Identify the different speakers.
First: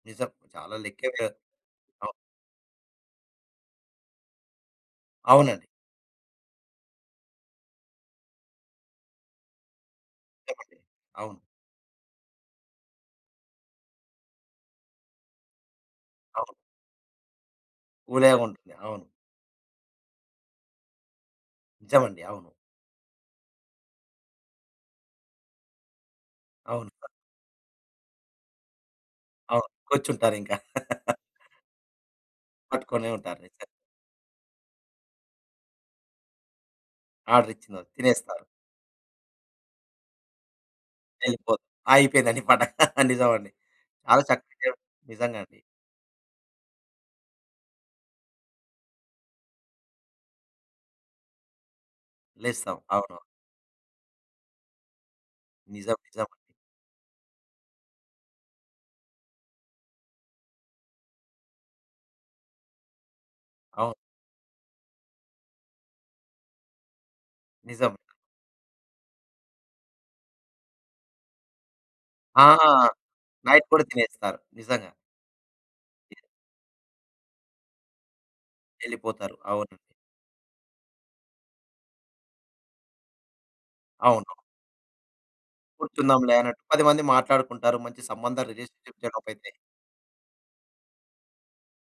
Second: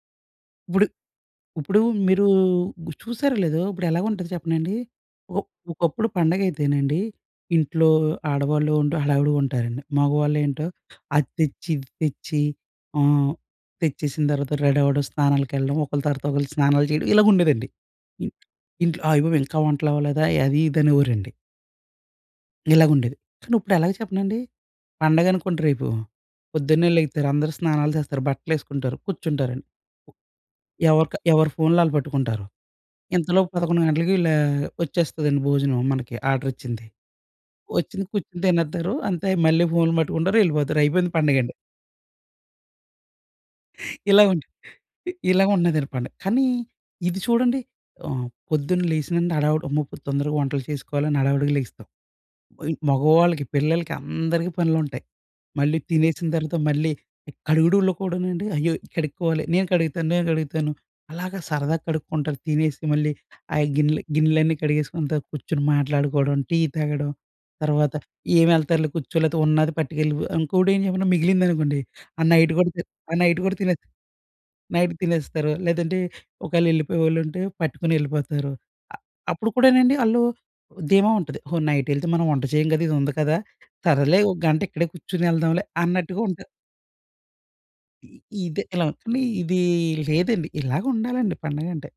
Speaker 1: నిజం చాలా
Speaker 2: ఇప్పుడు,
Speaker 1: లెక్కేగా.
Speaker 2: ఇప్పుడు
Speaker 1: అవును.
Speaker 2: మీరు గు చూశారో లేదో ఇప్పుడెలాగుంటది చెప్పనాండి? ఒ
Speaker 1: అవునండి.
Speaker 2: ఒకప్పుడు పండగయితేనండి ఇంట్లో ఆడవాళ్ళుండు హడావిడిగా ఉంటారండి. మగవాళ్ళేం‌టో
Speaker 1: చెప్పండి.
Speaker 2: అది
Speaker 1: అవును.
Speaker 2: తెచ్చి ఇది తెచ్చి ఆహ్, తెచ్చేసిన తర్వాత రెడవ్వడం, స్నానాలకెళ్ళడం, ఒకలి తర్వాత ఒకలు
Speaker 1: అవును.
Speaker 2: స్నానాలు చేయడం, ఇలగుండేదండి.
Speaker 1: వులేగుంటుంది. అవును.
Speaker 2: ఇంట్లో అయ్యబాబోయ్! ఇంకా వంటలవ్వలేదా అది ఇదనేవోరండి.
Speaker 1: నిజమండి. అవును.
Speaker 2: ఇలాగుండేది. కానిప్పుడెలాగా చెప్పనండి! పండగనుకోండి రేపు,
Speaker 1: అవును.
Speaker 2: పొద్దున్నే
Speaker 1: స
Speaker 2: లెగిత్తారు. అందరూ స్నానాలు చేస్తారు. బట్టలేసుకుంటారు, కుర్చుంటారండి.
Speaker 1: అవును. కూర్చుంటారింకా.
Speaker 2: ఎవరిక ఎవరి ఫోన్‌లు వాళ్ళు పట్టుకుంటారు.
Speaker 1: పట్టుకునే ఉంటారు.
Speaker 2: ఇంతలోపు
Speaker 1: నిజ
Speaker 2: 11 గంటలకి ఇలా వచ్చేస్తదండి భోజనం మనకి ఆర్డర్ వచ్చింది.
Speaker 1: ఆర్డర్ ఇచ్చినదా
Speaker 2: వచ్చింది కుర్చుని
Speaker 1: తినేస్తారు.
Speaker 2: తినేత్తారు. అంతే మళ్ళీ ఫోన్‌లు పట్టుకుంటారు. ఎళ్ళిపోతారు. అయిపోయింది పండగండి.
Speaker 1: వెళ్ళిపోత్ అయిపోయిందండి పండగ. నిజమండి. చాలా
Speaker 2: ఇలా ఉంటు
Speaker 1: చక్కగేం
Speaker 2: ఇ ఇలా
Speaker 1: నిజంగాండి.
Speaker 2: ఉన్నదండి పండగ. కానీ ఇది చూడండి ఆహ్, పొద్దున్న లేసినుండి హడావిడి. అమ్మో! ఇప్పుడు తొందరగా వంటలు చేసుకోవాలని హడావిడిగా లేగుస్తాం. వోయిన్
Speaker 1: లేస్తాం. అవునవును.
Speaker 2: మగవాళ్ళకి, పిల్లలకి, అందరికి పనులుంటయి. మళ్ళీ
Speaker 1: నిజం.
Speaker 2: తినేసిన
Speaker 1: నిజమండి.
Speaker 2: తర్వాత మళ్ళీ కడుగుడూల్లో కూడానండి అయ్యో! కడుక్కోవాలి. నేను కడుగుతాను, నేను కడుగుతాను, అలాగా సరదాగా కడుక్కుంటారు తినేసి మళ్ళీ. ఆయ
Speaker 1: అవును.
Speaker 2: గిన్నెలు గిన్నెలన్నీ కడిగేసుకుంటా కుర్చొని మాట్లాడుకోవడం, టీ తాగడం,
Speaker 1: నిజం.
Speaker 2: తర్వాత ఏం ఎళ్తారులే కుర్చో. లేతే ఉన్నాది పట్టుకెళ్ళిపో. ఇంకోటి ఏంచేప్పన మిగిలిందనుకోండి. ఆ
Speaker 1: ఆ!
Speaker 2: నైట్ కూడా తి ఆ నైట్ కూడా తినో.
Speaker 1: నైట్‌పుట తినేస్తారు. నిజంగా.
Speaker 2: నైట్ తినేస్తారు. లేదంటే ఒకవేళ ఎళ్ళిపోయేవాళ్ళుంటే పట్టుకుని ఎళ్ళిపోతారు. అ
Speaker 1: ఎళ్ళిపోతారు.
Speaker 2: అప్పుడు కూడా
Speaker 1: అవునండి.
Speaker 2: నండి వాళ్ళు ఓ ధీమా ఉంటది. హో! నైట్ ఎళ్తే మనం వంట చేయం కదా! ఇదుంది కదా! సరేలే
Speaker 1: అవును.
Speaker 2: ఒక గంట ఇక్కడే కుర్చొని ఎళ్దాంలే అన్నట్టుగా
Speaker 1: కూర్చుందాంలే
Speaker 2: ఉంటా
Speaker 1: అన్నట్టు 10 మంది మాట్లాడుకుంటారు. మంచి
Speaker 2: ఇ
Speaker 1: సంబంధం
Speaker 2: ఇదే ఇలా.
Speaker 1: రిలేషన్‌షిప్సన్నీ
Speaker 2: కానీ
Speaker 1: చనోపైతే.
Speaker 2: ఇదీ లేదండి. ఇలాగుండాలండి పండగంటే.